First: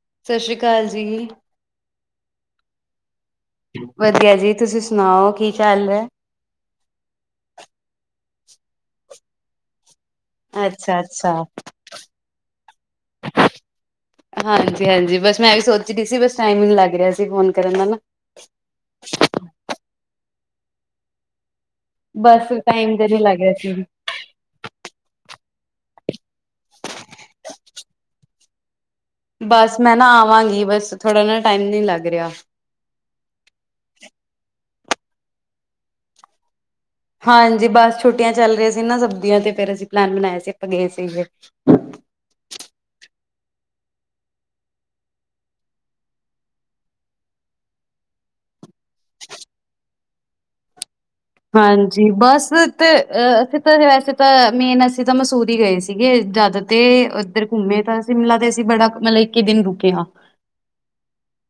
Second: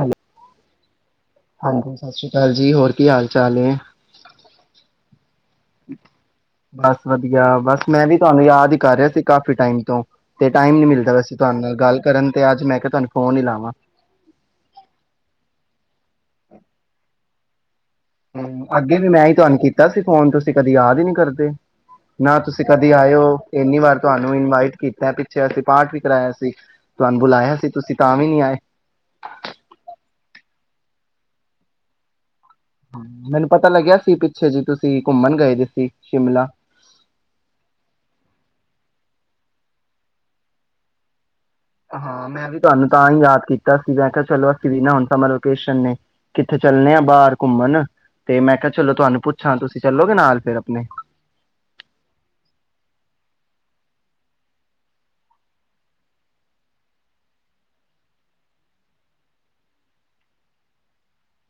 Hello ਸਤਿ ਸ੍ਰੀ ਅਕਾਲ ਜੀ, ਹਾਂਜੀ ਸਤਿ ਸ਼੍ਰੀ ਅਕਾਲ ਜੀ, ਹੋਰ ਕੀ ਹਾਲ? ਚਾਲ ਹੈ ਵਧੀਆ ਜੀ, ਤੁਸੀਂ ਸੁਣਾਓ? ਸੁਣਾਓ ਕਿ ਬਸ ਵਧੀਆ ਬਸ ਮੈਂ ਵੀ। ਤੁਹਾਨੂੰ ਯਾਦ ਹੀ ਕਰ ਰਿਹਾ ਸੀ ਕਾਫੀ ਟਾਈਮ ਤੋਂ। ਤੇ ਟਾਈਮ ਨੀ ਮਿਲਦਾ ਅੱਛਾ-ਅੱਛਾ। ਵੈਸੇ ਤੁਹਾਡੇ ਨਾਲ ਗੱਲ ਕਰਨ ਤੇ ਅੱਜ ਮੈਂ ਕਿਹਾ ਤੁਹਾਨੂੰ ਫੋਨ ਹੀ ਲਾਵਾਂ। ਰਹੀ ਸੀ, ਬਸ ਟਾਈਮ ਹੀ ਲੱਗ ਰਿਹਾ ਸੀ ਫੋਨ ਕਰਨ ਦਾ ਨਾ। ਹੂੰ, ਅੱਗੇ ਵੀ ਮੈਂ ਹੀ ਤੁਹਾਨੂੰ ਕੀਤਾ ਸੀ ਫੋਨ ਤੁਸੀਂ ਕਦੇ ਯਾਦ ਹੀ ਨੀ ਕਰਦੇ। ਨਾ ਬਸ ਤੁਸੀਂ ਕਦੇ ਟਾਈਮ ਤੇ ਨੀ ਆਇਓ ਲੱਗ ਰਿਹਾ ਇੰਨੀ ਸੀ। ਵਾਰ ਤੁਹਾਨੂੰ ਇਨਵਾਈਟ ਕੀਤਾ। ਪੀਛੇ ਅਸੀਂ ਪਾਠ ਵੀ ਕਰਾਇਆ ਸੀ, ਤੁਹਾਨੂੰ ਬੁਲਾਇਆ ਸੀ ਤੁਸੀਂ ਤਾਂ ਵੀ ਨੀ ਆਏ। ਬਸ ਮੈਂ ਨਾ ਆਵਾਂਗੀ ਬਸ ਥੋੜਾ ਨਾ ਟਾਈਮ ਨੀ ਲੱਗ ਰਿਹਾ। ਮੈਨੂੰ ਪਤਾ ਲੱਗਿਆ ਸੀ ਪਿੱਛੇ ਜੀ ਤੁਸੀਂ ਘੁੰਮਣ ਗਏ ਸੀ ਸ਼ਿਮਲਾ। ਹਾਂਜੀ ਬਸ ਛੁੱਟੀਆਂ ਚੱਲ ਰਹੀਆਂ ਸੀ ਨਾ ਸਭ ਤੇ ਫੇਰ ਅਸੀਂ ਪਲੈਨ ਬਣਾਇਆ ਸੀ ਆਪਾਂ ਗਏ ਸੀਗੇ। ਹਾਂ ਮੈਂ ਵੀ ਤੁਹਾਨੂੰ ਤਾਂ ਹੀ ਯਾਦ ਕੀਤਾ ਸੀ ਮੈਂ ਕਿਹਾ ਚਲੋ ਅਸੀਂ ਵੀ ਨਾ ਹੁਣ ਸਮਰ ਵੋਕੈਸਨ ਨੇ ਕਿੱਥੇ ਚੱਲੇ ਆ ਬਾਹਰ ਘੁੰਮਣ ਤੇ ਮੈਂ ਕਿਹਾ ਚਲੋ ਤੁਹਾਨੂੰ ਪੁੱਛਾਂ ਤੁਸੀਂ ਚੱਲੋਗੇ ਨਾਲ ਫਿਰ ਆਪਣੇ। ਹਾਂਜੀ ਬਸ ਤੇ ਅ ਅਸੀਂ ਤਾਂ ਵੈਸੇ ਤਾਂ ਮੇਨ ਅਸੀਂ ਤਾਂ ਮਸੂਰੀ ਗਏ ਸੀਗੇ ਜਾਂਦਾ ਤੇ ਓਧਰ ਘੁੰਮੇ ਤਾਂ ਸ਼ਿਮਲਾ ਤੇ ਅਸੀਂ ਬੜਾ ਮਤਲਬ ਇੱਕ ਦਿਨ ਰੁਕੇ ਆ।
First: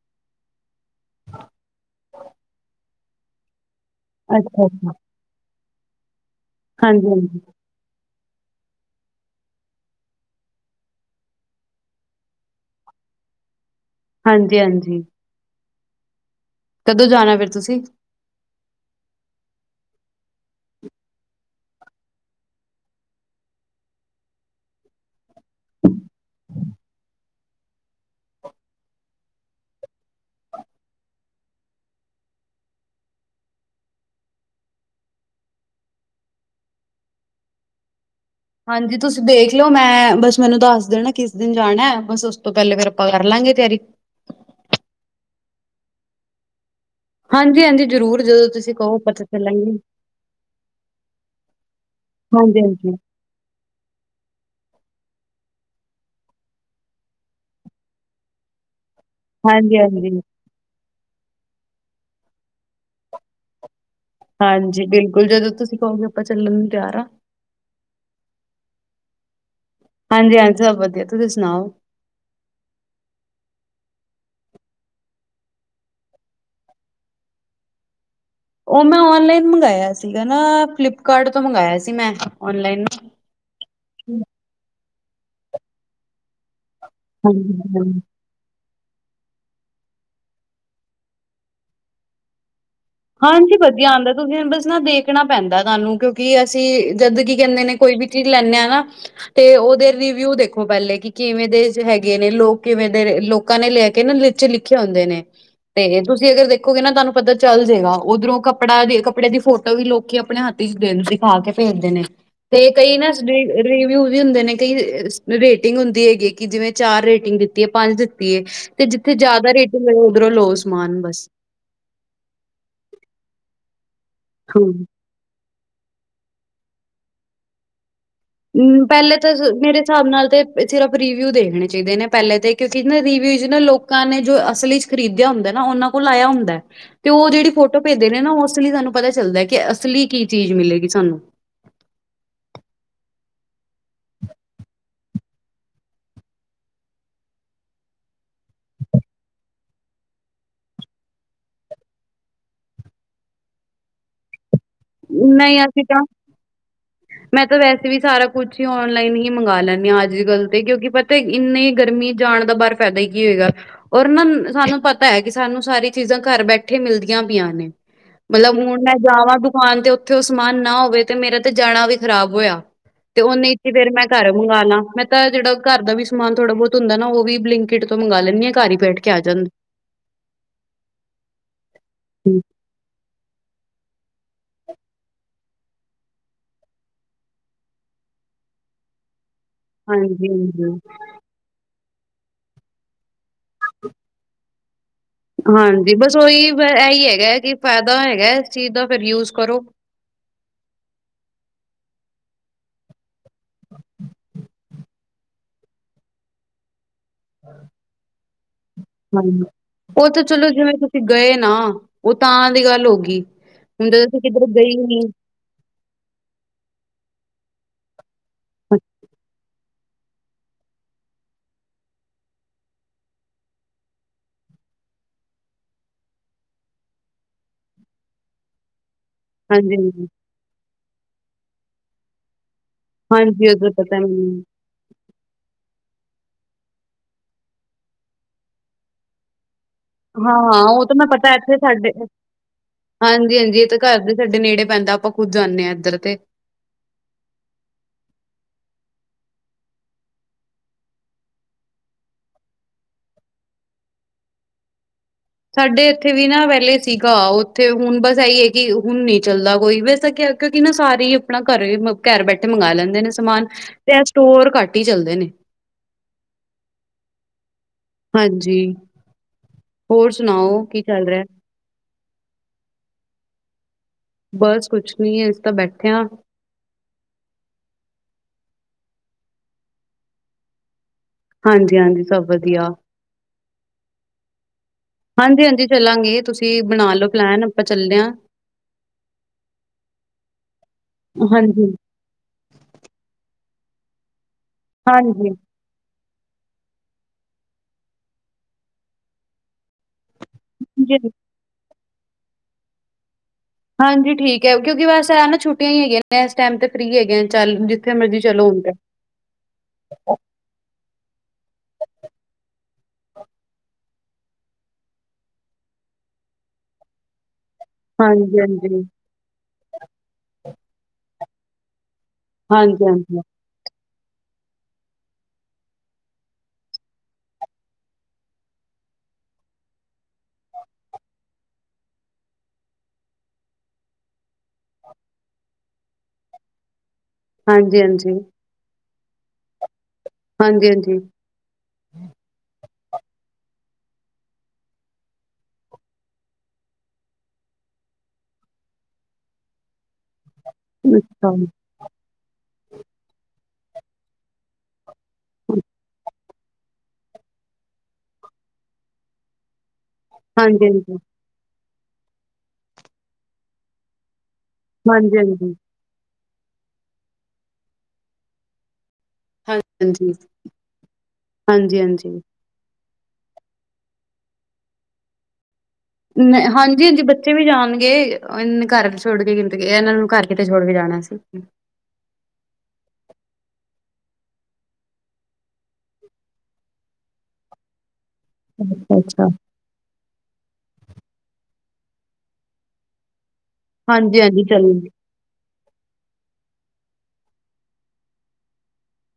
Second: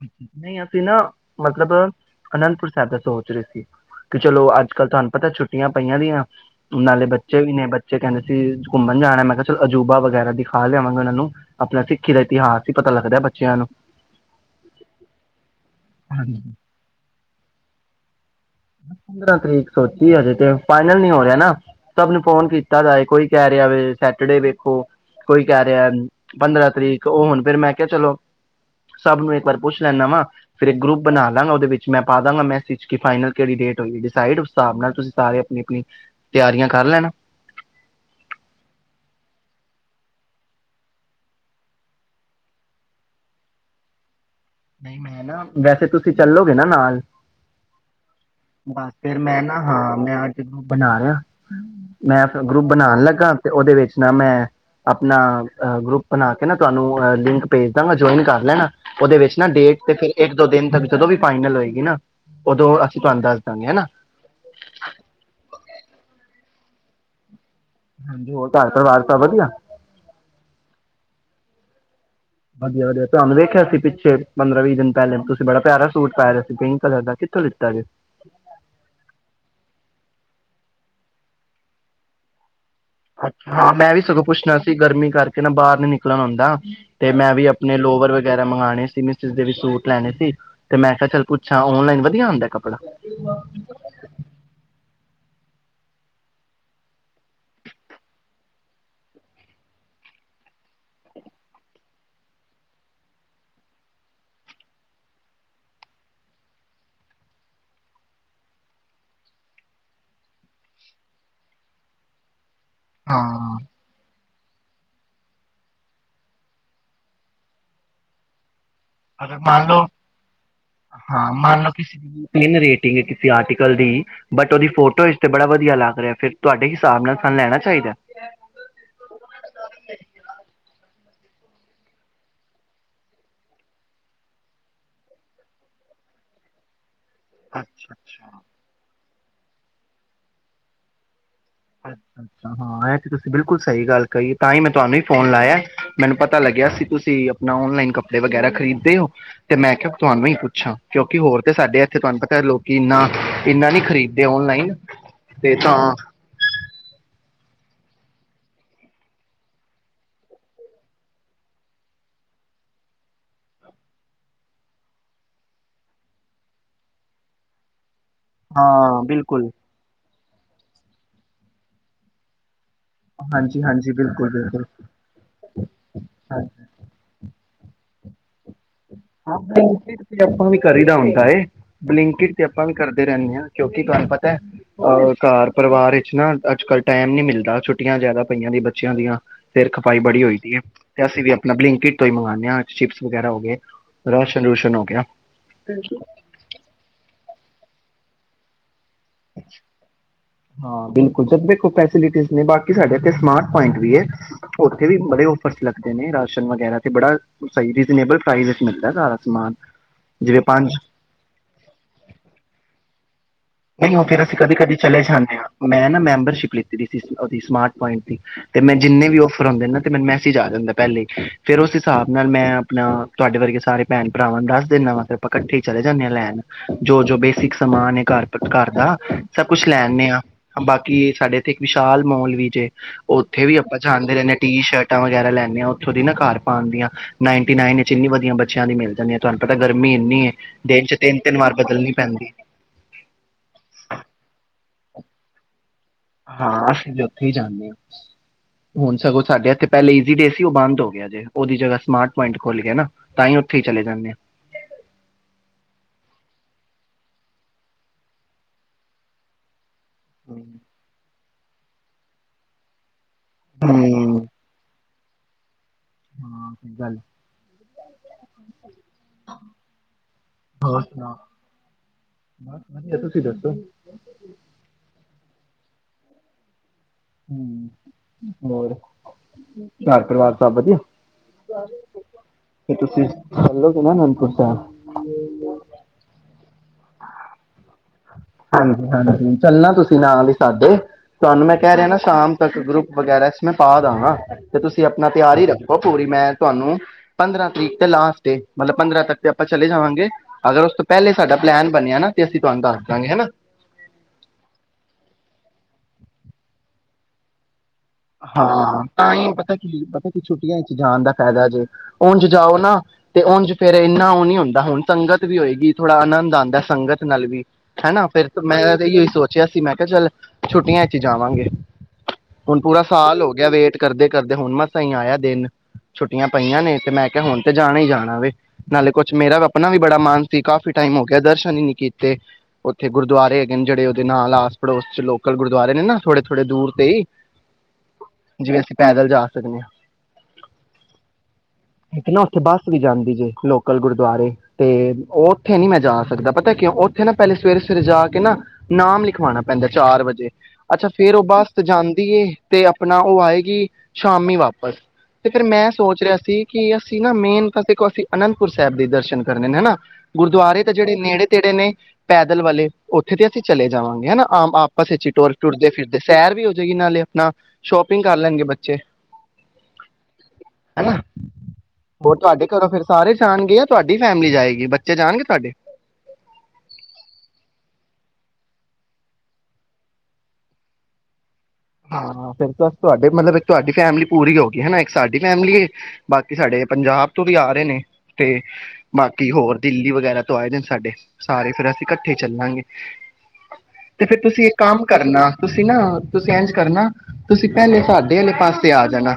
ਘੁੰਮੇ ਆ, ਅਸੀ ਨਾ ਮਤਲਬ ਅਨੰਦਪੁਰ ਸਾਹਿਬ। ਸੋਚ ਰਹੇ ਸੀ। ਕਿ ਚਲੋ ਅੱਜ ਕੱਲ੍ਹ ਅੱਛਾ-ਅੱਛਾ। ਤੁਹਾਨੂੰ ਪਤਾ ਛੁੱਟੀਆਂ ਪਈਆਂ ਦੀਆਂ। ਨਾਲੇ ਹਾਂਜੀ-ਹਾਂਜੀ, ਬੱਚੇ ਵੀ ਨੇ ਬੱਚੇ ਕਹਿੰਦੇ ਅਸੀ ਘੁੰਮਣ ਜਾਣਾ ਮੈਂ ਕਿਹਾ ਚਲ ਅਜੂਬਾ ਵਗੈਰਾ ਦਿਖਾ ਲਿਆਵਾਂਗਾ, ਉਹਨਾਂ ਨੂੰ ਆਪਣਾ ਸਿੱਖੀ ਦਾ ਇਤਿਹਾਸ ਹੀ ਪਤਾ ਲੱਗਦਾ ਬੱਚਿਆਂ ਨੂੰ। ਹਾਂਜੀ-ਹਾਂਜੀ। ਹਾਂਜੀ, ਕਦੋਂ ਜਾਣਾ ਫਿਰ ਤੁਸੀਂ? ਪੰਦਰਾਂ ਤਰੀਕ ਸੋਚੀ ਹਜੇ ਤੇ ਫਾਈਨਲ ਨੀ ਹੋ ਰਿਹਾ, ਨਾ ਸਭ ਨੂੰ ਫੋਨ ਕੀਤਾ ਜਾਏ ਕੋਈ ਕਹਿ ਰਿਹਾ ਸੈਟਰਡੇ ਵੇਖੋ, ਕੋਈ ਕਹਿ ਰਿਹਾ ਪੰਦਰਾਂ ਤਰੀਕ, ਉਹ ਹੁਣ ਫਿਰ ਮੈਂ ਕਿਹਾ ਚਲੋ ਸਭ ਨੂੰ ਇੱਕ ਵਾਰ ਪੁੱਛ ਲੈਦਾ ਵਾ ਫਿਰ ਇੱਕ ਗਰੁੱਪ ਬਣਾ ਲਾਂਗਾ ਉਹਦੇ ਵਿੱਚ ਮੈਂ ਪਾ ਦਾਂਗਾ ਮੈਂਸਿਜ ਕੀ ਫਾਈਨਲ ਕਿਹੜੀ ਡੇਟ ਹੋਈ ਡਿਸਾਈਡ ਉਸ ਹਿਸਾਬ ਨਾਲ ਤੁਸੀਂ ਸਾਰੇ ਆਪਣੀ ਆਪਣੀ ਤਿਆਰੀਆਂ ਕਰ ਲੈਣ ਹਾਂਜੀ ਤੁਸੀਂ ਦੇਖ ਲਓ ਮੈਂ ਬਸ ਮੈਨੂੰ ਦੱਸ ਦੇਣਾ ਕਿਸ ਦਿਨ ਜਾਣਾ ਐ। ਬਸ ਉਸ ਤੋਂ ਪਹਿਲੇ ਫੇਰ ਆਪਾਂ ਕਰ ਲਾਂਗੇ ਤਿਆਰੀ। ਨਹੀਂ ਮੈਂ ਨਾ ਵੈਸੇ ਤੁਸੀਂ ਚੱਲੋਗੇ ਨਾ ਨਾਲ। ਹਾਂਜੀ-ਹਾਂਜੀ ਜ਼ਰੂਰ ਜਦੋਂ ਤੁਸੀਂ ਬਸ ਕਹੋ ਫਿਰ ਪਤਾ ਮੈਂ ਨਾ ਚੱਲਾਂਗੇ ਹਾਂ ਮੈਂ ਅੱਜ ਗਰੁੱਪ ਬਣਾ ਰਿਹਾ। ਮੈਂ ਫਿਰ ਗਰੁੱਪ ਹਾਂਜੀ-ਹਾਂਜੀ, ਹਾਂਜੀ-ਹਾਂਜੀ। ਬਣਾਉਣ ਲੱਗਾ ਤੇ ਉਹਦੇ ਵਿੱਚ ਨਾ ਮੈਂ ਆਪਣਾ ਅ ਗਰੁੱਪ ਬਣਾ ਕੇ ਨਾ ਤੁਹਾਨੂੰ ਅ ਲਿੰਕ ਭੇਜ ਦਾਂਗਾ ਜੁਆਇਨ ਕਰ ਲੈਣਾ। ਓਹਦੇ ਨਾ ਡੇਟ ਹਾਂਜੀ ਤੇ ਫਿਰ ਹਾਂਜੀ ਇੱਕ ਦੋ ਦਿਨ ਤੱਕ ਜਦੋਂ ਵੀ ਫਾਈਨਲ ਹੋਏਗੀ ਨਾ ਉਦੋਂ ਅਸੀਂ ਤੁਹਾਨੂੰ ਦੱਸ ਦਾਂਗੇ ਹਨਾ। ਹਾਂਜੀ ਬਿਲਕੁਲ [unintelligible] ਆਪਾਂ ਚੱਲਣ ਨੂੰ ਤਿਆਰ ਆ। ਹਾਂਜੀ ਹੋਰ ਘਰ ਪਰਿਵਾਰ ਸਭ ਵਧੀਆ? ਹਾਂਜੀ-ਹਾਂਜੀ ਸਭ ਵਧੀਆ ਤੁਸੀਂ ਸੁਣਾਓ? ਵਧੀਆ-ਵਧੀਆ ਤੁਹਾਨੂੰ ਦੇੇਖਿਆ ਸੀ। ਪਿੱਛੇ ਪੰਦਰਾਂ ਵੀਹ ਦਿਨ ਪਹਿਲੇ ਤੁਸੀਂ ਬੜਾ ਪਿਆਰਾ ਸੂਟ ਪਾਇਆ ਵਾ ਸੀ ਪਿੰਕ ਕਲਰ ਦਾ ਕਿੱਥੋਂ ਲਿੱਤਾ ਜੇ? ਉਹ ਮੈਂ ਔਨਲਾਈਨ ਮੰਗਾਇਆ ਸੀਗਾ ਨਾ ਫਲਿੱਪਕਾਰਟ ਤੋਂ ਮੰਗਾਇਆ ਸੀ ਮੈਂ ਆਨਲਾਈਨ ਅੱਛਾ ਮੈਂ ਵੀ ਸਗੋਂ ਪੁੱਛਣਾ ਸੀ ਗਰਮੀ ਕਰਕੇ ਨਾ ਬਾਹਰ ਨੀ ਨਿਕਲਣ ਹੁੰਦਾ। ਤੇ ਮੈਂ ਵੀ ਆਪਣੇ ਹਾਂਜੀ-ਹਾਂਜੀ। ਲੋਵਰ ਵਗੈਰਾ ਮੰਗਵਾਉਣੇ। ਮਿਸ ਇਜ ਦੇ ਵੀ ਸੂਟ ਲੈਣੇ ਸੀ ਤੇ ਮੈਂ ਕਿਹਾ ਚੱਲ ਪੁੱਛਾਂ ਔਨਲਾਈਨ ਵਧੀਆ ਆਂਦਾ ਐ ਕੱ ਹਾਂਜੀ ਵਧੀਆ ਆਉਂਦਾ ਤੁਸੀਂ ਬਸ ਨਾ ਦੇਖ ਣਾ ਪੈਂਦਾ ਤੁਹਾਨੂੰ ਕਿਉਂਕਿ ਅਸੀਂ ਜਦ ਕੀ ਕਹਿੰਦੇ ਨੇ ਕੋਈ ਵੀ ਚੀਜ਼ ਲੈਂਨੇ ਆ ਨਾ ਤੇ ਉਹਦੇ ਰਿਵਿਊ ਦੇਖੋ ਪਹਿਲੇ ਕਿ ਕਿਵੇਂ ਦੇ ਹੈਗੇ ਨੇ। ਲੋਕ ਕਿਵੇਂ ਦੇ ਲੋਕਾਂ ਨੇ ਲੈ ਕੇ ਨਾ ਨੀਚੇ ਲਿਖੇ ਹੁੰਦੇ ਨੇ ਤੇ ਤੁਸੀਂ ਅਗਰ ਦੇਖੋਗੇ ਨਾ ਤੁਹਾਨੂੰ ਪਤਾ ਚੱਲ ਜੇਗਾ ਉੱਧਰੋਂ ਕੱਪੜਾ ਦੀ ਕੱਪੜੇ ਦੀ ਫੋਟੋ ਵੀ ਲੋਕੀ ਆਪਣੇ ਹਾਥੀ ਚ ਦਿਖਾ ਕੇ ਭੇਜਦੇ ਨੇ। ਤੇ ਕਈ ਨਾ ਰੀ ਹਾਂ ਰੀਵੀਊਜ ਵੀ ਹੁੰਦੇ ਨੇ ਕਈ ਰੇਟਿੰਗ ਹੁੰਦੀ ਹੈਗੀ ਕਿ ਜਿਵੇਂ ਚਾਰ ਰੇਟਿੰਗ ਦਿੱਤੀ ਏ ਪੰਜ ਦਿੱਤੀ ਏ। ਤੇ ਜਿੱਥੇ ਜ਼ਿਆਦਾ ਰੇਟਿੰਗ [unintelligible] ਓਧਰੋਂ ਲਉ ਸਮਾਨ ਬਸ। ਹਾਂ ਮੰਨ ਲਓ ਕਿਸੇ ਦੀ ਤਿੰਨ ਰੇਟਿੰਗ ਏ ਕਿਸੇ ਆਰਟੀਕਲ ਦੀ ਬਟ ਉਹਦੀ ਹੂੰ ਫੋਟੋ ਇਸ ਤੇ ਬੜਾ ਵ ਧੀਆ ਲੱਗ ਰਿਹਾ ਫਿਰ ਤੁਹਾਡੇ ਹਿਸਾਬ ਨਾਲ ਸਾਨੂੰ ਲੈਣਾ ਚਾਹੀਦਾ? ਹੂੰ ਪਹਿਲੇ ਤਾਂ ਮੇਰੇ ਹਿਸਾਬ ਨਾਲ ਤੇ ਸਿਰਫ ਰੀ ਵਿਊ ਦੇਖਣੇ ਚਾਹੀਦੇ ਨੇ। ਪਹਿਲੇ ਤੇ ਕਿਉਂਕਿ ਰਿਵਿਊ ਚ ਲੋਕਾਂ ਨੇ ਜੋ ਅਸਲ ਵਿਚ ਖਰੀਦਿਆ ਹੁੰਦਾ ਨਾ ਉਹਨਾਂ ਕੋਲ ਆਇਆ ਹੁੰਦਾ ਐ। ਤੇ ਉਹ ਜਿਹੜੀ ਫੋਟੋ ਅੱਛਾ ਭੇਜਦੇ ਨੇ ਨਾ ਅੱਛਾ ਉਸ ਲਈ ਸਾਨੂੰ ਪਤਾ ਚੱਲਦਾ ਕਿ ਅਸਲੀ ਕੀ ਚੀਜ਼ ਮਿਲੇਗੀ ਸਾਨੂੰ। ਅੱ ਅੱਛਾ ਹਾਂ ਇਹ ਤੇ ਤੁਸੀਂ ਬਿਲਕੁਲ ਸਹੀ ਗੱਲ ਕਹੀ ਤਾਂ ਹੀ ਮੈਂ ਤੁਹਾਨੂੰ ਹੀ ਫੋਨ ਲਾਇਆ ਐ। ਮੈਨੂੰ ਪਤਾ ਲੱਗਿਆ ਸੀ ਤੁਸੀਂ ਆਪਣਾ ਓਨਲਾਈਨ ਕੱਪੜੇ ਵਗੈਰਾ ਖਰੀਦਦੇ ਹੋ ਤੇ ਮੈਂ ਕਿਹਾ ਤੁਹਾਨੂੰ ਹੀ ਪੁੱਛਾਂ। ਕਿਉਂਕਿ ਹੋਰ ਤੇ ਸਾਡੇ ਇੱਥੇ ਤੁਹਾਨੂੰ ਪਤਾ ਲੋਕੀ ਇੰਨਾ-ਇੰਨਾ ਨਹੀਂ ਖਰੀਦਦੇ ਓਨਲਾਈਨ। ਨਹੀਂ ਅਸੀਂ ਤਾਂ ਮੈਂ ਤਾਂ ਵੈਸੇ ਵੀ ਸਾਰਾ ਕੁਛ ਹੀ ਔਨਲਾਈਨ ਹੀ ਮੰਗਵਾ ਲੈਂਨੀ ਆ ਅੱਜ ਕੱਲ ਤੇ ਕਿਉਂਕਿ ਪਤਾ ਇੰਨੀ ਗਰਮੀ ਜਾਣ ਦਾ ਬਾਹਰ ਫਾਇਦਾ ਹੀ ਕੀ ਹੋਏਗਾ ਔਰ ਨਾ ਸਾਨੂੰ ਪਤਾ ਐ ਕਿ ਸਾਨੂੰ ਸਾਰੀ ਚੀਜ਼ਾਂ ਘਰ ਬੈਠੇ ਮਿਲਦੀਆਂ ਪਈਆਂ ਨੇ। ਮਤਲਬ ਹੁਣ ਮੈਂ ਹਾਂ ਜਾਵਾਂ ਬਿਲਕੁਲ [unintelligible] ਤੇ ਉੱਥੇ ਉਹ ਸਮਾਨ ਨਾ ਹੋਵੇ ਤੇ ਮੇਰਾ ਤੇ ਜਾਣਾ ਵੀ ਖ਼ਰਾਬ ਹੋਇਆ। ਤੇ ਉਹਨੇ ਹਾਂਜੀ ਤੇ ਫੇਰ ਹਾਂਜੀ ਮੈਂ ਬਿਲਕੁਲ ਘਰ ਬਿਲਕੁਲ ਮੰਗਾਲਾਂ ਮੈਂ ਤਾਂ ਜਿਹੜਾ ਘਰ ਦਾ ਵੀ ਸਮਾਨ ਹਾਂਜੀ ਥੋੜਾ ਬਹੁਤ ਹੁੰਦਾ ਨਾ ਉਹ ਵੀ ਬਲਿੰਕ ਕਿਟ ਤੋਂ ਮੰਗਾ ਲੈਂਦੀ ਆ ਘਰ ਈ। ਹਾਂ ਬਲਿੰਕਟ ਤੇ ਆਪਾਂ ਵੀ ਕਰੀ ਦਾ ਹੁੰਦਾ ਏ। ਬਲਿੰਕਟ ਹੂੰ, ਤੇ ਆਪਾਂ ਵੀ ਕਰਦੇ ਰਹਿੰਦੇ ਹਾਂ। ਕਿਉਂਕਿ ਤੁਹਾਨੂੰ ਪਤਾ ਹੈ ਆ। ਘਰ ਪਰਿਵਾਰ ਵਿੱਚ ਨਾ ਅੱਜ ਕੱਲ ਟਾਈਮ ਨੀ ਮਿਲਦਾ। ਛੁੱਟੀਆਂ ਜ਼ਿਆਦਾ ਪਈਆਂ ਦੀ ਬੱਚਿਆਂ ਦੀਆਂ। ਸਿਰ ਖਪਾਈ ਬੜੀ ਹਾਂਜੀ, ਹੋਈ ਦੀ ਹੈ, ਹਾਂਜੀ, ਤੇ ਅਸੀਂ ਵੀ ਆਪਣਾ ਬਲਿੰਕਕਿਟ ਤੋਂ ਹੀ ਮੰਗਉਂਦੇ ਹਾਂ ਚਿਪਸ ਵਗੈਰਾ ਹੋ ਗਏ। ਰਸ ਰੁਸ। ਹੋ ਗਿਆ ਹਾਂਜੀ। ਬਸ ਉਹੀ ਇਹੀ ਹੈਗਾ ਕਿ ਫਾਇਦਾ। ਹੈਗਾ ਇਸ ਚੀਜ਼ ਦਾ। ਫਿਰ ਯੂਜ ਕਰੋ। ਹਾਂ। ਬਿਲਕੁਲ ਜਦ ਦੇਖੋ ਪੈਸੇ ਬਾਕੀ ਸਾਡੇ ਇਥੇ ਸਮਾਰਟ ਪੁਆਇੰਟ ਵੀ ਹੈ। ਉੱਥੇ ਵੀ ਬੜੇ ਔਫਰਸ ਲੱਗਦੇ ਨੇ ਰਾਸ਼ਨ ਵਗੈਰਾ। ਬੜਾ ਸਹੀ ਰੀਜ਼ਨੇਬਲ। ਫਾਇਦੇ। ਹਾਂ ਉਹ ਤਾਂ ਚਲੋ ਜਿਵੇਂ ਪੰਜ ਤੁਸੀਂ ਗਏ ਨਾ ਉਹ ਤਾਂ ਦੀ ਗੱਲ ਹੋ ਗਈ। ਹੁਣ ਨਹੀਂ ਉਹ ਜਦੋਂ ਫੇਰ ਤੁਸੀਂ ਅਸੀਂ ਕਿਧਰ ਕਦੇ ਕਦੇ ਗਈ ਚਲੇ ਨੀ ਜਾਂਦੇ ਹਾਂ। ਮੈਂ ਨਾ ਮੈਂਬਰਸ਼ਿਪ ਲਿੱਤੀ ਸੀ। ਸਮਾਰਟ ਪੁਆਇੰਟ ਦੀ ਤੇ ਮੈਂ ਜਿੰਨੇ ਵੀ ਔਫਰ ਆਉਂਦੇ ਨਾ। ਤੇ ਮੈਨੂੰ ਮੈਸੇਜ ਆ ਜਾਂਦਾ ਪਹਿਲੇ ਹੀ। ਫੇਰ ਉਸ ਹਿਸਾਬ ਨਾਲ ਮੈਂ ਆਪਣਾ ਤੁਹਾਡੇ ਵਰਗੇ ਸਾਰੇ ਭੈਣ ਭਰਾਵਾਂ ਨੂੰ ਦੱਸ ਦਿੰਦਾ ਵਾ ਫਿਰ ਆਪਾਂ ਇਕੱਠੇ ਚਲੇ ਜਾਂਦੇ ਹਾਂ ਲੈਣ ਜੋ ਬੇਸਿਕ ਸਮਾਨਏ ਘਰ ਦਾ। ਘਰ ਦਾ ਸਭ ਕੁੱਛ ਹਾਂਜੀ, ਲੈਦੇ ਆ ਹਾਂਜੀ, ਨੇ ਆ, ਬਾਕੀ ਸਾਡੇੇ ਇੱਕ ਵਿਸ਼ਾਲ ਮੋਲ ਵੀ ਜੇ। ਉੱਥੇ ਹਾਂਜੀ ਵੀ ਉਦੋਂ ਆਪਾਂ ਪਤਾ ਜਾਂਦੇ ਰਹਿੰਦੇ ਹਾਂ। ਮੈਨੂੰ ਟੀ ਸ਼ਰਟਾਂ ਵਗੈਰਾ ਲੈਂਨੇ ਹਾਂ ਉਥੇ। ਨਾ ਘਰ ਪਾਉਣ ਦੀਆਂ ਨਾਈਨਟੀ ਨਾਈਨ ਚ ਇੰਨੀ ਵਧੀਆ ਬੱਚਿਆਂ ਦੀ ਮਿਲ ਜਾਂਦੀਆਂ ਤੁਹਾਨੂੰ ਪਤਾ ਗਰਮੀ ਇੰਨੀ ਹੈ ਹਾਂ, ਹਾਂ। ਉਹ ਦਿਨ 'ਚ ਤਾਂ ਮੈਂ ਤਿੰਨ ਪਤਾ ਤਿੰਨ ਵਾਰ ਇੱਥੇ ਸਾਡੇ, ਬਦਲਣੀ ਪੈਂਦੀ ਹੈ ਹਾਂਜੀ, ਹਾਂਜੀ। ਤੇ ਘਰ ਵੀ ਨੇੜੇ ਪੈਂਦਾ ਆਪਾਂ ਖ਼ੁਦ ਜਾਂਨੇ ਹਾਂ। ਇੱਧਰ ਤੇ ਹਾਂ। ਅਸੀਂ ਵੀ ਉੱਥੇ ਹੀ ਜਾਂਦੇ ਹਾਂ। ਹੁਣ ਸਗੋਂ ਸਾਡੇ ਇੱਥੇ ਪਹਿਲਾਂ ਈਜੀ-ਡੇ ਸੀ। ਉਹ ਬੰਦ ਹੋ ਗਿਆ ਜੇ ਉਹਦੀ ਜਗ੍ਹਾ ਸਮਾਰਟ ਪੁਆਇੰਟ ਖੁੱਲ ਗਿਆ ਨਾ ਤਾਂ ਹੀ ਉੱਥੇ ਹੀ ਚਲੇ ਜਾਂਦੇ ਆ। ਸਾਡੇ ਇੱਥੇ ਵੀ ਨਾ ਪਹਿਲੇ ਸੀਗਾ। ਉੱਥੇ ਹੁਣ ਬਸ ਈ ਹੈ ਕਿ ਹੁਣ ਨੀ ਚੱਲਦਾ ਕੋਈ। ਵੈਸੇ ਸਕਿਆ ਹਮ ਕਿਉਂਕਿ ਨਾ ਸਾਰੀ। ਆਪਾ ਵੀ ਘਰ ਬੈਠੇ ਮੰਗਵਾ ਲੈਂਦੇ ਆ। ਸਮਾਨ ਤੇ ਹਮ ਸਟੋਰ ਘੱਟ ਹੀ ਘੱਟ ਹੀ ਚੱਲਦੇ ਨੇ। ਹਾਂ ਸਹੀ ਗੱਲ। ਹਾਂਜੀ। ਹੋਰ ਸੁਣਾਓ ਹੋਰ ਕੀ ਚੱਲ ਸੁਣਾਓ? ਰਿਹਾ। ਬਸ ਵਧੀਆ [unintelligible] ਬਸ ਕੁਛ ਨ ਹੈ ਇਸ ਤ ਬੈਠਿਆ ਹਮ ਹੋਰ ਘਰ ਪਰਿਵਾਰ ਸਭ ਵਧੀਆ? ਹਾਂਜੀ ਹਾਂਜੀ ਸਭ ਵਧੀਆ, ਫਿਰ ਤੁਸੀਂ ਚੱਲੋਗੇ ਨਾ ਅਨੰਦਪੁਰ ਸਾਹਿਬ? ਹਾਂਜੀ ਹਾਂਜੀ ਚੱਲਾਂਗੇ ਤੁਸੀਂ ਬਣਾ ਲੋਓ। ਪਲੈਨ ਆਪਾਂ ਚਲਨੇ ਆ। ਹਾਂਜੀ ਹਾਂਜੀ ਚੱਲਣਾ ਤੁਸੀਂ ਨਾਲ ਹੀ ਸਾਡੇ ਤੁਹਾਨੂੰ ਮੈਂ ਹਾਂਜੀ ਕਹਿ ਰਿਹਾ ਨਾ ਸ਼ਾਮ ਤੱਕ ਗਰੁੱਪ ਵਗੈਰਾ ਮੈਂ ਪਾ ਦਾਾਂ ਗ। ਤੇ ਤੁਸੀਂ ਆਪਣਾ ਹਾਂਜੀ ਤਿਆਰ ਹੀ ਰੱਖੋ ਪੂਰੀ ਮੈਂ ਤੁਹਾਨੂੰ ਪੰਦਰਾਂ ਤਰੀਕ ਤੇ ਲਾਸ ਡੇ ਮਤਲਬ ਪੰਦਰਾਂ ਤੱਕ ਅਪਾ ਚਲੇ ਜਾਵਾਂਗੇ ਅਗਰ ਉਸ ਤੋਂ ਜੀ ਪਹਿਲੇ ਸਾਡਾ ਪਲੈਨ ਬਣਿਆ ਨਾ ਤੇ ਅਸੀਂ ਦੱਸਦਾ ਹੈ ਨਾ ਹਾਂਜੀ ਠੀਕ ਹੈ ਕਿਉਂਕਿ ਬਸ ਇਹ ਹੈ ਨਾ ਛੁਟੀਆਂ ਹੀ ਹੈਗੀਆਂ ਨੇ ਇਸ ਟਾਈਮ ਤੇ ਫਰੀ ਹੈਗੀਆਂ ਚੱਲ ਜ ਹਾਂ ਤਾਂ ਹੀ ਪਤਾ ਕੀ ਪਤਾ ਕੀ ਛੁੱਟੀਆਂ ਚ ਜਾਣ ਦਾ ਫਾਇਦਾ ਜੇ ਉਂਝ ਜਾਓ ਨਾ ਤੇ ਉਝ ਫੇਿਰ ਇੰਨਾ ਉਹ ਨੀ ਹੁੰਦਾ ਹੁਣ ਸੰਗਤ ਵੀ ਹੋਏਗੀ ਥੋੜ੍ਹਾ ਆਨੰਦ ਆਉਂਦਾ ਸੰਗਤ ਨਾਲ ਵੀ ਹਨਾ ਫੇਿਰ ਹਾਂਜੀ ਮੈਂ ਹਾਂਜੀ ਇੋ ਹੀ ਸੋਚਿਆ ਸੀ ਮੈਂ ਕਿਹਾ ਚੱਲ ਛੁੱਟੀਆਂ ਚ ਹੀ ਜਾਵਾਂਗੇ ਪੂਰਾ ਹਾਂਜੀ ਹਾਂਜੀ ਸਾਲ ਹੋ ਗਿਆ ਵੇਟ ਕਰਦੇ ਕਰਦੇ ਹੁਣ ਮਸਹੀ ਆਇਆ ਦਿਨ ਛੁੱਟੀਆਂ ਪਈਆਂ ਨੇ ਤੇ ਮੈਂ ਕਿਹਾ ਹੁਣ ਤੇ ਜਾਣਾ ਹੀ ਜਾਣਾ ਵ ਨਾਲੇ ਕੁਛ ਮੇਰਾ ਵੀ ਆਪਣਾ ਵੀ ਬੜਾ ਮਨ ਸੀ ਕਾਫ਼ੀ ਟਾਈਮ ਹੋ ਗਿਆ ਦਰਸ਼ਨ ਹੀ ਨੀ ਕੀਤੇ ਉੱਥੇ ਗੁਰਦੁਆਰੇ ਹੈਗੇ ਨੇ ਜਿਹੜੇ ਉਹਦੇ ਨਾਲ ਆਸ ਪੜੋਸ ਚ ਲੋਕਲ ਗੁਰਦੁਆਰੇ ਨੇ ਨਾ ਥੋੜੇ ਥੋੜੇ ਦੂਰ ਤੇ ਹਾਂਜੀ ਹਾਂਜੀ ਜਿਵੇਂ ਅਸੀਂ ਪੈਦਲ ਜਾ ਸਕਦੇ ਹਾਂ ਹਾਂਜੀ ਹਾਂਜੀ ਇੱਕ ਨਾ ਉੱਥੇ ਬੱਸ ਵੀ ਜਾਂਦੀ ਜੇ ਲੋਕਲ ਗੁਰਦੁਆਰੇ ਤੇ ਉੱਥੇ ਨੀ ਮੈਂ ਜਾ ਸਕਦਾ ਪਤਾ ਕਿਉਂ ਉੱਥੇ ਨਾ ਪਹਿਲੇ ਸਵੇਰੇ ਸਵੇਰੇ ਜਾ ਕੇ ਨਾ ਨਾਮ ਲਿਖਵਾਉਣਾ ਪੈਂਦਾ ਚਾਰ ਵਜੇ ਅੱਛਾ ਫੇਰ ਉਹ ਬਸ ਜਾਂਦੀ ਏ ਤੇ ਆਪਣਾ ਉਹ ਆਏਗੀ ਸ਼ਾਮੀ ਵਾਪਿਸ ਤੇ ਫਿਰ ਮੈਂ ਸੋਚ ਰਿਹਾ ਸੀ ਕਿ ਅਸੀਂ ਨਾ ਮੇਨ ਤਾਂ ਦੇਖੋ ਅਸੀਂ ਅਨੰਦਪੁਰ ਸਾਹਿਬ ਦੇ ਦਰਸ਼ਨ ਕਰਨੇ ਨੇ ਹਨਾ ਗੁਰਦੁਆਰੇ ਤੇ ਹਾਂਜੀ, ਜਿਹੜੇ ਨੇੜੇ ਤੇੜੇ ਨੇ ਪੈਦਲ ਵਾਲੇ ਉੱਥੇ ਤੇ ਅਸੀਂ ਚਲੇ ਜਾਵਾਂਗੇ ਹਨਾ ਹਮ ਆਪਸ ਵਿੱਚ ਹੀ ਹਾਂਜੀ, ਹਾਂਜੀ, ਟੁਰਦੇ ਫਿਰਦੇ ਸੈਰ ਵੀ ਹੋ ਜਾਏਗੀ ਨਾਲੇ ਨਾ ਸ਼ੋਪਿੰਗ ਕਰ ਲੈਣਗੇ ਬੱਚੇ ਹਾਂ ਹਾਂਜੀ ਹਨਾ ਹਾਂਜੀ ਹੋਰ ਹਾਂਜੀ ਤੁਹਾਡੇ ਘਰੋਂ ਫਿਰ ਸਾਰੇ ਜਾਣਗੇ ਆ ਤੁਹਾਡੀ ਫੈਮਿਲੀ ਜਾਏਗੀ ਬੱਚੇ ਜਾਣਗੇ ਤੁਹਾਡੇ ਹਾਂਜੀ ਹਾਂਜੀ ਬੱਚੇ ਵੀ ਜਾਣਗੇ ਇਹ ਘਰ ਛੋੜ ਕੇ ਕਿ ਇਹਨਾਂ ਨੂੰ ਘਰ ਕਿਤੇ ਛੋੜ ਕੇ ਜਾਣਾ ਅਸੀਂ ਹਾਂ ਫਿਰ ਤਾਂ ਤੁਹਾਡੇ ਮਤਲਬ ਤੁਹਾਡੀ ਫੈਮਿਲੀ ਪੂਰੀ ਹੋ ਗਈ ਹੈਾ ਇੱਕ ਸਾਡੀ ਫੈਮਿਲੀ ਬਾਕੀ ਸਾਡੇ ਪੰਜਾਬ ਤੋਂ ਵੀ ਆ ਰਹੇ ਨੇ ਤੇ ਅੱਛਾ, ਅੱਛਾ। ਬਾਕੀ ਹੋਰ ਦਿੱਲੀ ਵਗੈਰਾ ਤੋਂ ਆਏ ਦਿਨ ਸਾਡੇ ਸਾਰੇ ਫੇਰ ਅਸੀਂ ਇਕੱਠੇ ਚੱਲਾਂਗੇ। ਤੇ ਫੇਰ ਹਾਂਜੀ, ਹਾਂਜੀ ਤੁਸੀਂ ਇੱਕ ਕੰਮ ਚੱਲੂਗੀ। ਕਰਨਾ। ਤੁਸੀਂ ਨਾ ਤੁਸੀਂ ਇੰਝ ਕਰਨਾ ਤੁਸੀਂ ਪਹਿਲੇ ਸਾਡੇ ਵਾਲੇ ਪਾਸੇ ਆ ਜਾਣਾ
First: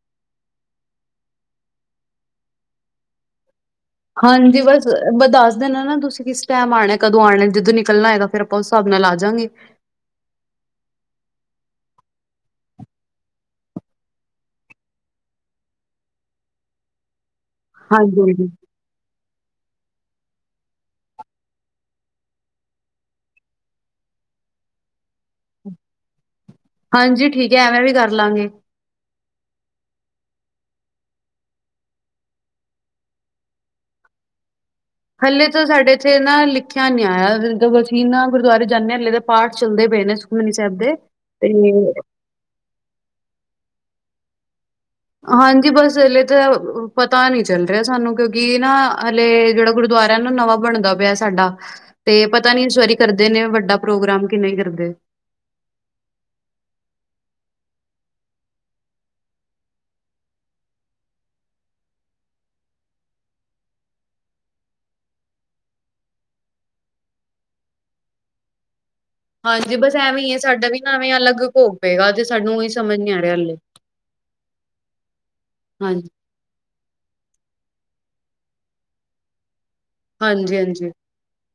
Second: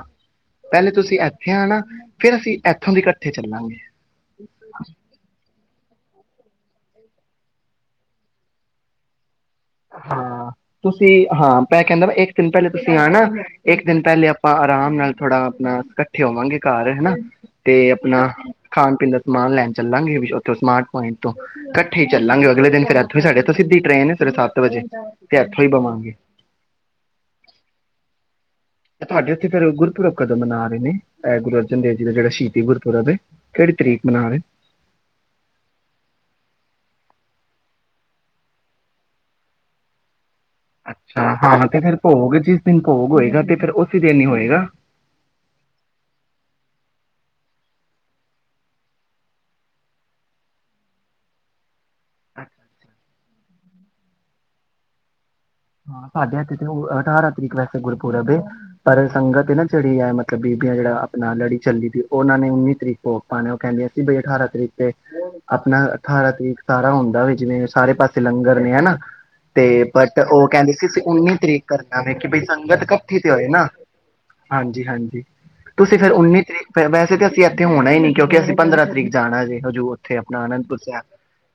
ਪਹਿਲੇ ਤੁਸੀਂ ਇੱਥੇ ਆਣਾ ਫੇਰ ਅਸੀਂ ਇੱਥੋਂ ਦੀ ਇਕੱਠੇ ਚੱਲਾਂਗੇ। ਹਾਂਜੀ ਬਸ ਬ ਦੱਸ ਦੇਣਾ ਨਾ ਤੁਸੀਂ ਕਿਸ ਕਿਹੜੇ ਟਾਈਮ ਆਣਾ ਕਦੋਂ ਆਣਾ ਜਦੋਂ ਨਿਕਲਣਾ ਹੈਗਾ, ਫਿਰ ਆਪਾਂ ਉਸ ਹਿਸਾਬ ਨਾਲ ਆਜਾਗੇ। ਹਾਂ, ਤੁਸੀਂ ਹਾਂ ਮੈਂ ਕਹਿੰਦਾ ਵ ਇੱਕ ਦਿਨ ਪਹਿਲੇ ਤੁਸੀਂ ਆਣਾ ਇੱਕ ਦਿਨ ਪਹਿਲੇ ਆਪਾਂ ਆਰਾਮ ਨਾਲ ਥੋੜ੍ਹਾ ਆਪਣਾ ਇਕੱਠੇ ਹੋਵਾਂਗੇ ਘਰ ਹਨਾ ਤੇ ਹਾਂਜੀ, ਆਪਣਾ ਹਾਂਜੀ, ਖਾਣ ਪੀਣ ਦਾ, ਸਮਾਨ ਲੈਣ ਚੱਲਾਂਗੇ, ਵੀ ਉਥੋਂ ਸਮਾਰ ਪੁਆਇੰਟ ਤੋਂ ਇਕੱਠੇ ਹੀ ਚੱਲਾਂਗੇ ਅਗਲੇ ਦਿਨ ਫੇਰ ਇੱਥੋਂ ਤਾਂ ਸਾਡੇ ਸਿੱਧੀ ਟਰੇਨ ਸਵੇਰੇ ਸੱਤ, ਸੱਤ ਵਜੇ, ਇੱਥੋਂ ਹੀ ਬਵਾਂਗੇ ਹਾਂਜੀ ਠੀਕ ਹੈ ਐਵੇਂ ਵੀ ਕਰਲਾਂਗੇ। ਤੁਹਾਡੇ ਉੱਥੇ ਫੇਰ ਗੁਰਪੁਰਬ ਕਦੋਂ ਮਨਾ ਰਹੇ ਨੇ ਗੁਰੂ ਅਰਜਨ ਦੇਵ ਜੀ ਦਾ ਜਿਹੜਾ ਸ਼ਹੀਦੀ ਗੁਰਪੁਰਬ ਹੈ, ਕਿਹੜੀ ਤਰੀਕ ਮਨਾ ਰਹੇ ਨੇ। ਹਲੇ ਤਾਂ ਸਾਡੇ ਇੱਥੇ ਨਾ ਲਿਖਿਆ ਨੀ ਆਇਆ ਜਦੋਂ ਅਸੀਂ ਨਾ ਗੁਰਦੁਆਰੇ ਜਾਂਦੇ ਹਾਂ ਹਲੇੇ ਤਾਂ ਪਾਠ ਚੱਲਦੇ ਪਏ ਨੇ, ਸੁਖਮਨੀ ਸਾਹਿਬ ਦੇ ਅੱਛਾ, ਹਾਂ ਤੇ ਫਿਰ ਭੋਗ ਜਿਸ ਦਿਨ ਭੋਗ ਹੋਏਗਾ ਤੇ ਫੇਰ ਉਸੇ ਦਿਨ ਹੀ ਹੋਏਗਾ। ਗਾ, ਹਾਂਜੀ, ਬਸ ਹਲੇ ਤਾਂ ਪਤਾ ਨਹੀਂ ਚੱਲ ਰਿਹਾ ਸਾਨੂੰ ਕਿਉਂਕਿ ਨਾ ਹਲੇ ਜਿਹੜਾ ਗੁਰਦੁਆਰਾ ਨਵਾਂ ਬਣਦਾ ਪਿਆ ਸਾਡਾ, ਤੇ ਪਤਾ ਨੀ ਸਵਾਰੀ ਕਰਦੇ ਨੇ ਵੱਡੇ ਦਾ ਪ੍ਰੋਗਰਾਮ ਕਿੰਨਾ ਹੀ ਕਰਦੇ, ਹਾਂ, ਸਾਡੇ ਹੱਥੇ ਤੇ ਅਠਾਰਾਂ ਤਰੀਕ ਵੈਸੇ ਗੁਰਪੁਰਬ ਹੈ, ਪਰ ਸੰਗਤ ਨਾ ਜਿਹੜੀ ਐ ਮਤਲਬ ਕੀ ਬੀਬੀਆਂ ਜਿਹੜਾ ਆਪਣਾ ਲੜੀ ਚੱਲੀ ਦੀ ਐ ਉਹਨਾਂ ਨੇ ਉੱਨੀ ਤਰੀਕ ਭੋਗ ਪਾਣਾ ਉਹ ਕਹਿੰਦੇ ਸੀ ਬਈ ਅਠਾਰਾਂ ਤਰੀਕ ਤੇ ਆਪਣਾ ਅਠਾਰਾਂ ਤਰੀਕ ਸਾਰਾ ਹੁੰਦਾ ਵਾ ਜਿਵੇਂ ਸਾਰੇ ਪਾਸੇ ਲੰਗਰ ਨੇ ਹਨਾ। ਹਾਂਜੀ, ਬਸ ਐਵੇਂ ਬਟ ਤੇ ਹੀ ਹੈ ਉਹ ਸਾਡਾ ਕਹਿੰਦੇ ਵੀ ਸੀ, ਨਾ ਅਸੀਂ ਐਵੇਂ ਉੱਨੀ ਅਲੱਗ ਤਰੀਕ ਭੋਗ ਕਰਨਾ ਪਏਗਾ ਵਾ ਤੇ ਕਿ ਬਈ ਸਾਨੂੰ ਉਹੀ ਸੰਗਤ ਸਮਝ ਨੀ ਇਕੱਠੀ ਆ ਤੇ ਰਿਹਾ ਹੋਏ ਹਲੇ ਨਾ ਹਾਂਜੀ-ਹਾਂਜੀ ਤੁਸੀਂ ਹਾਂਜੀ ਫੇਰ ਉੱਨੀ ਤਰੀਕ ਵੈਸੇ ਤਾਂ। ਅਸੀਂ ਇੱਥੇ ਹੋਣਾ ਹੀ ਨੀ, ਕਿਉਂਕਿ ਅਸੀਂ ਪੰਦਰਾਂ ਤਰੀਕ ਜਾਣਾ ਜੇ। ਹਜੁ ਉੱਥੇ ਆਪਣਾ ਹਾਂਜੀ ਆਨੰਦਪੁਰ ਹਾਂਜੀ ਸਾਹਿਬ।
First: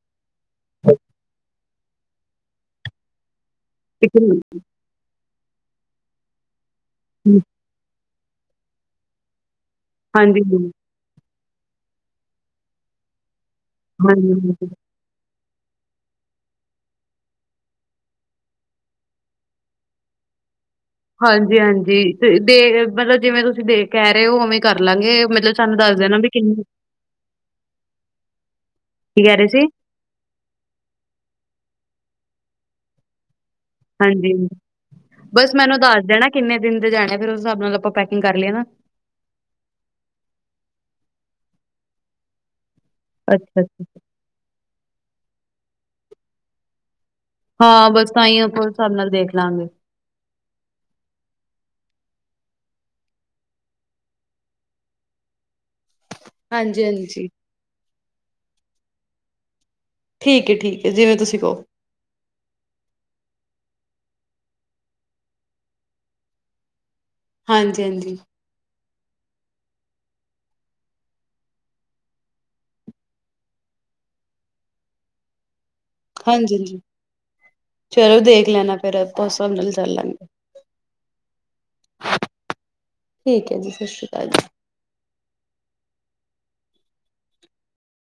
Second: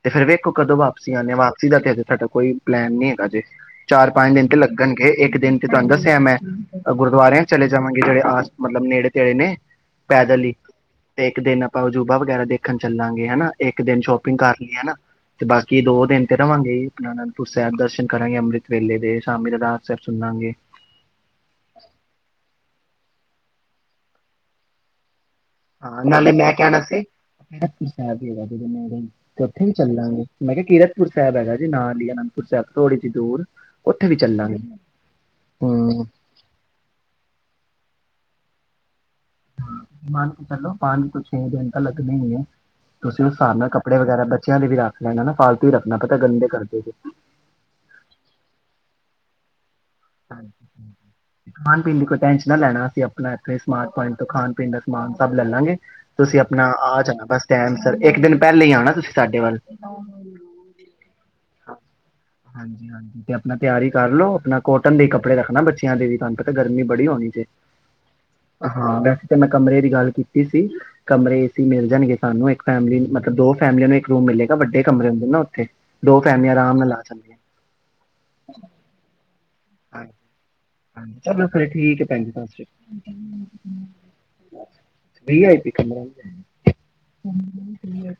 ਤੇ ਫਿਰ ਵੇਖ, ਤੂੰ ਕਦੋਂ ਵਾਪਸੀ ਆਣਾ ਵਾ ਸਿੱਧਾ ਕਿਹਦੇ ਸਾਡਾ ਕੋਈ ਪਲੈਨ ਨਹੀਂ ਹੈਗਾ ਅਜੇ ਚਾਰ ਪੰਜ ਦਿਨ ਤੇ ਲੱਗਣਗੇ ਇੱਕ ਦਿਨ ਦਿਨ ਤੇ ਤੁਹਾਡਾ ਦੱਸਿਆ ਮੈ, ਆਪਾ ਗੁਰਦੁਆਰਿਆਂ ਚਲੇ ਜਾਵਾਂਗੇ, ਜਿਹੜੇ ਆ ਮਤਲਬ ਨੇੜੇ-ਤੇੜੇ ਨੇ, ਹਾਂਜੀ ਪੈਦਲ ਹੀ ਹੂੰ, ਤੇ ਇੱਕ ਦਿਨ ਆਪਾਂ ਅਜੂਬਾ ਵਗੈਰਾ ਦੇਖਣ ਚੱਲਾਂਗੇ ਹਨਾ। ਇੱਕ ਦਿਨ ਸ਼ੋਪਿੰਗ ਹਾਂਜੀ ਕਰ ਲਈ ਹੈ ਨਾ। ਤੇ ਬਾਕੀ ਦੋ ਦਿਨ ਤੇ ਰਵਾਗੇ ਆਨੰਦਪੁਰ ਸਾਹਿਬ ਦਰਸ਼ਨ ਕਰਾਂਗੇ ਅੰਮ੍ਰਿਤ ਵੇਲੇ ਦੇ ਸ਼ਾਮੀ ਦਾਸ ਸਾਹਿਬ ਸੁਣਾਂਗੇ। ਹਾਂਜੀ ਹਾਂਜੀ ਤੇ ਦੇ ਮਤਲਬ ਜਿਵੇਂ, ਤੁਸੀਂ ਦੇਖ ਕੇ ਕਹਿ ਰਹੇ ਹੋ, ਉਵੇਂ ਕਰ ਲਾਂਗੇ। ਮਤਲਬ ਸਾਨੂੰ ਦੱਸ ਹਾਂ, ਦੇਣਾ ਵੀ ਨਾਲੇ ਮੈਂ, ਕਿੰਨੇ ਕੀ ਕਹਿਣਾ ਸੀ ਰਪ ਸਾਹਿਬ ਕਹਿ ਰਹੇ ਸੀ ਉੱਥੇ ਵੀ ਚੱਲਾਂਗੇ, ਮੈਂ ਕਿਹਾ, ਕੀਰਤਪੁਰ ਸਾਹਿਬ ਹੈਗਾ ਜੀ ਨਾਲ ਹੀ ਆ, ਇਹਨਾ ਨੂੰ ਪੁਛਿਆ, ਥੋੜੀ ਜੀ, ਦੂਰ ਉੱਥੇ ਵੀ ਹਾਂਜੀ। ਚੱਲਾਂਗੇ ਬਸ, ਮੈਨੂੰ ਹਮ ਦੱਸ ਦੇਣਾ ਕਿੰਨੇ ਦਿਨ ਦੇ ਜਾਣੇ ਫਿਰ ਉਸ ਹਿਸਾਬ ਨਾਲ ਆਪਾਂ ਪੈਕ ਕਿੰਗ ਕਰ ਲਿਆ ਨਾ ਹ ਮੰਨ ਕੇ ਚਲੋ, ਪੰਜ ਤੋਂ, ਛੇ ਦਿਨ ਤਾਂ ਲੱਗਣੇ ਹੀ ਹੈ। ਤੁਸੀਂ ਉਸ ਹਿਸਾਬ ਅੱਛਾ ਨਾਲ ਕੱਪੜੇ ਅੱਛਾ ਵਗੈਰਾ ਬੱਚਿਆਂ ਦੇ, ਵੀ, ਰੱਖ ਮੈ, ਨਾ, ਨ ਫਾਲਤੂ ਹੀ ਰੱਖਣਾ ਪਤਾ ਗੰਦੇ ਕਰਦੇ ਸੀ। ਹਾਂ, ਬਸ ਤਾਂ, ਹੀ ਆਪਾਂ ੳਸ ਹਿਸਾਬ ਨਾਲ ਦੇਖ ਲਾਂਗੇ। ਖਾਣ- ਪੀਣ ਦੀ ਕੋਈ ਟੈਂਸ਼ਨ ਨਾ ਲੈਣਾ, ਅਸੀਂ ਆਪਣਾ ਇਥੇ ਸਮਾਰਟ ਪੁਆਇੰਟ ਤੋਂ, ਖਾਣ ਪੀਣ ਦਾ ਸਮਾਨ ਸਭ ਲੈ ਲਾਂਗੇ। ਤੁਸੀਂ ਆਪਣਾ ਹਾਂਜੀ ਆ ਜਾਣਾ, ਹਾਂਜੀ ਬਸ ਟੈਮ ਕੱਢ ਕੇ, ਪਹਿਲੇ ਹੀ, ਆਉਣਾ ਤੁਸੀਂ ਸਾਡੇ ਵੱਲ ਠੀਕ ਹੈ। ਠੀਕ ਹੈ। ਜਿਵੇਂ ਤੁਸੀਂ ਕਹੋ। ਮੈਂ, ਤਿਆਰੀ ਕਰ ਲਓ ਆਪਣਾ ਕੋਟਨ ਦੇ ਕੱਪੜੇ ਰੱਖਣਾ ਬੱਚਿਆਂ ਦੇ ਵੀ, ਤੁਹਾਨੂੰ ਤਾ ਗਰਮੀ ਬੜੀ ਹੋਣੀ ਜੇ ਹਾਂਜੀ, ਹਾਂਜੀ। ਹਾਂ, ਵੈਸੇ ਤਾਂ, ਮੈਂ ਕਮਰੇ ਦੀ ਗੱਲ ਕੀਤੀ ਸੀ ਕਮਰੇ ਏ ਸੀ ਮਿਲ ਜਾਣਗੇ, ਸਾਨੂੰ ਇੱਕ ਫੈਮਲੀ ਮਤਲਬ ਦੋ ਫੈਮਲੀਆਂ ਨੂੰ ਇੱਕ ਰੂਮ ਮਿਲੇਗਾ, ਵੱਡੇ ਕਮਰੇ ਹੁੰਦੇ ਨਾ ਉੱਥੇ ਦੋ ਫੈਮਲੀਆਂ ਹਾਂਜੀ, ਆਰਾਮ ਹਾਂਜੀ। ਨਾਲ ਆ ਜਾਂਦੀਆਂ ਚਲੋ, ਦੇਖ ਲੈਣਾ ਫੇਰ, ਉਸ ਹਸਾਬ ਨਾਲ ਹ ਚੱਲਾਂਗੇ ਚਲੋ, ਫਿਰ ਠੀਕ ਹੈ, ਸ਼। ਠੀਕ ਆ ਆ ਕਮ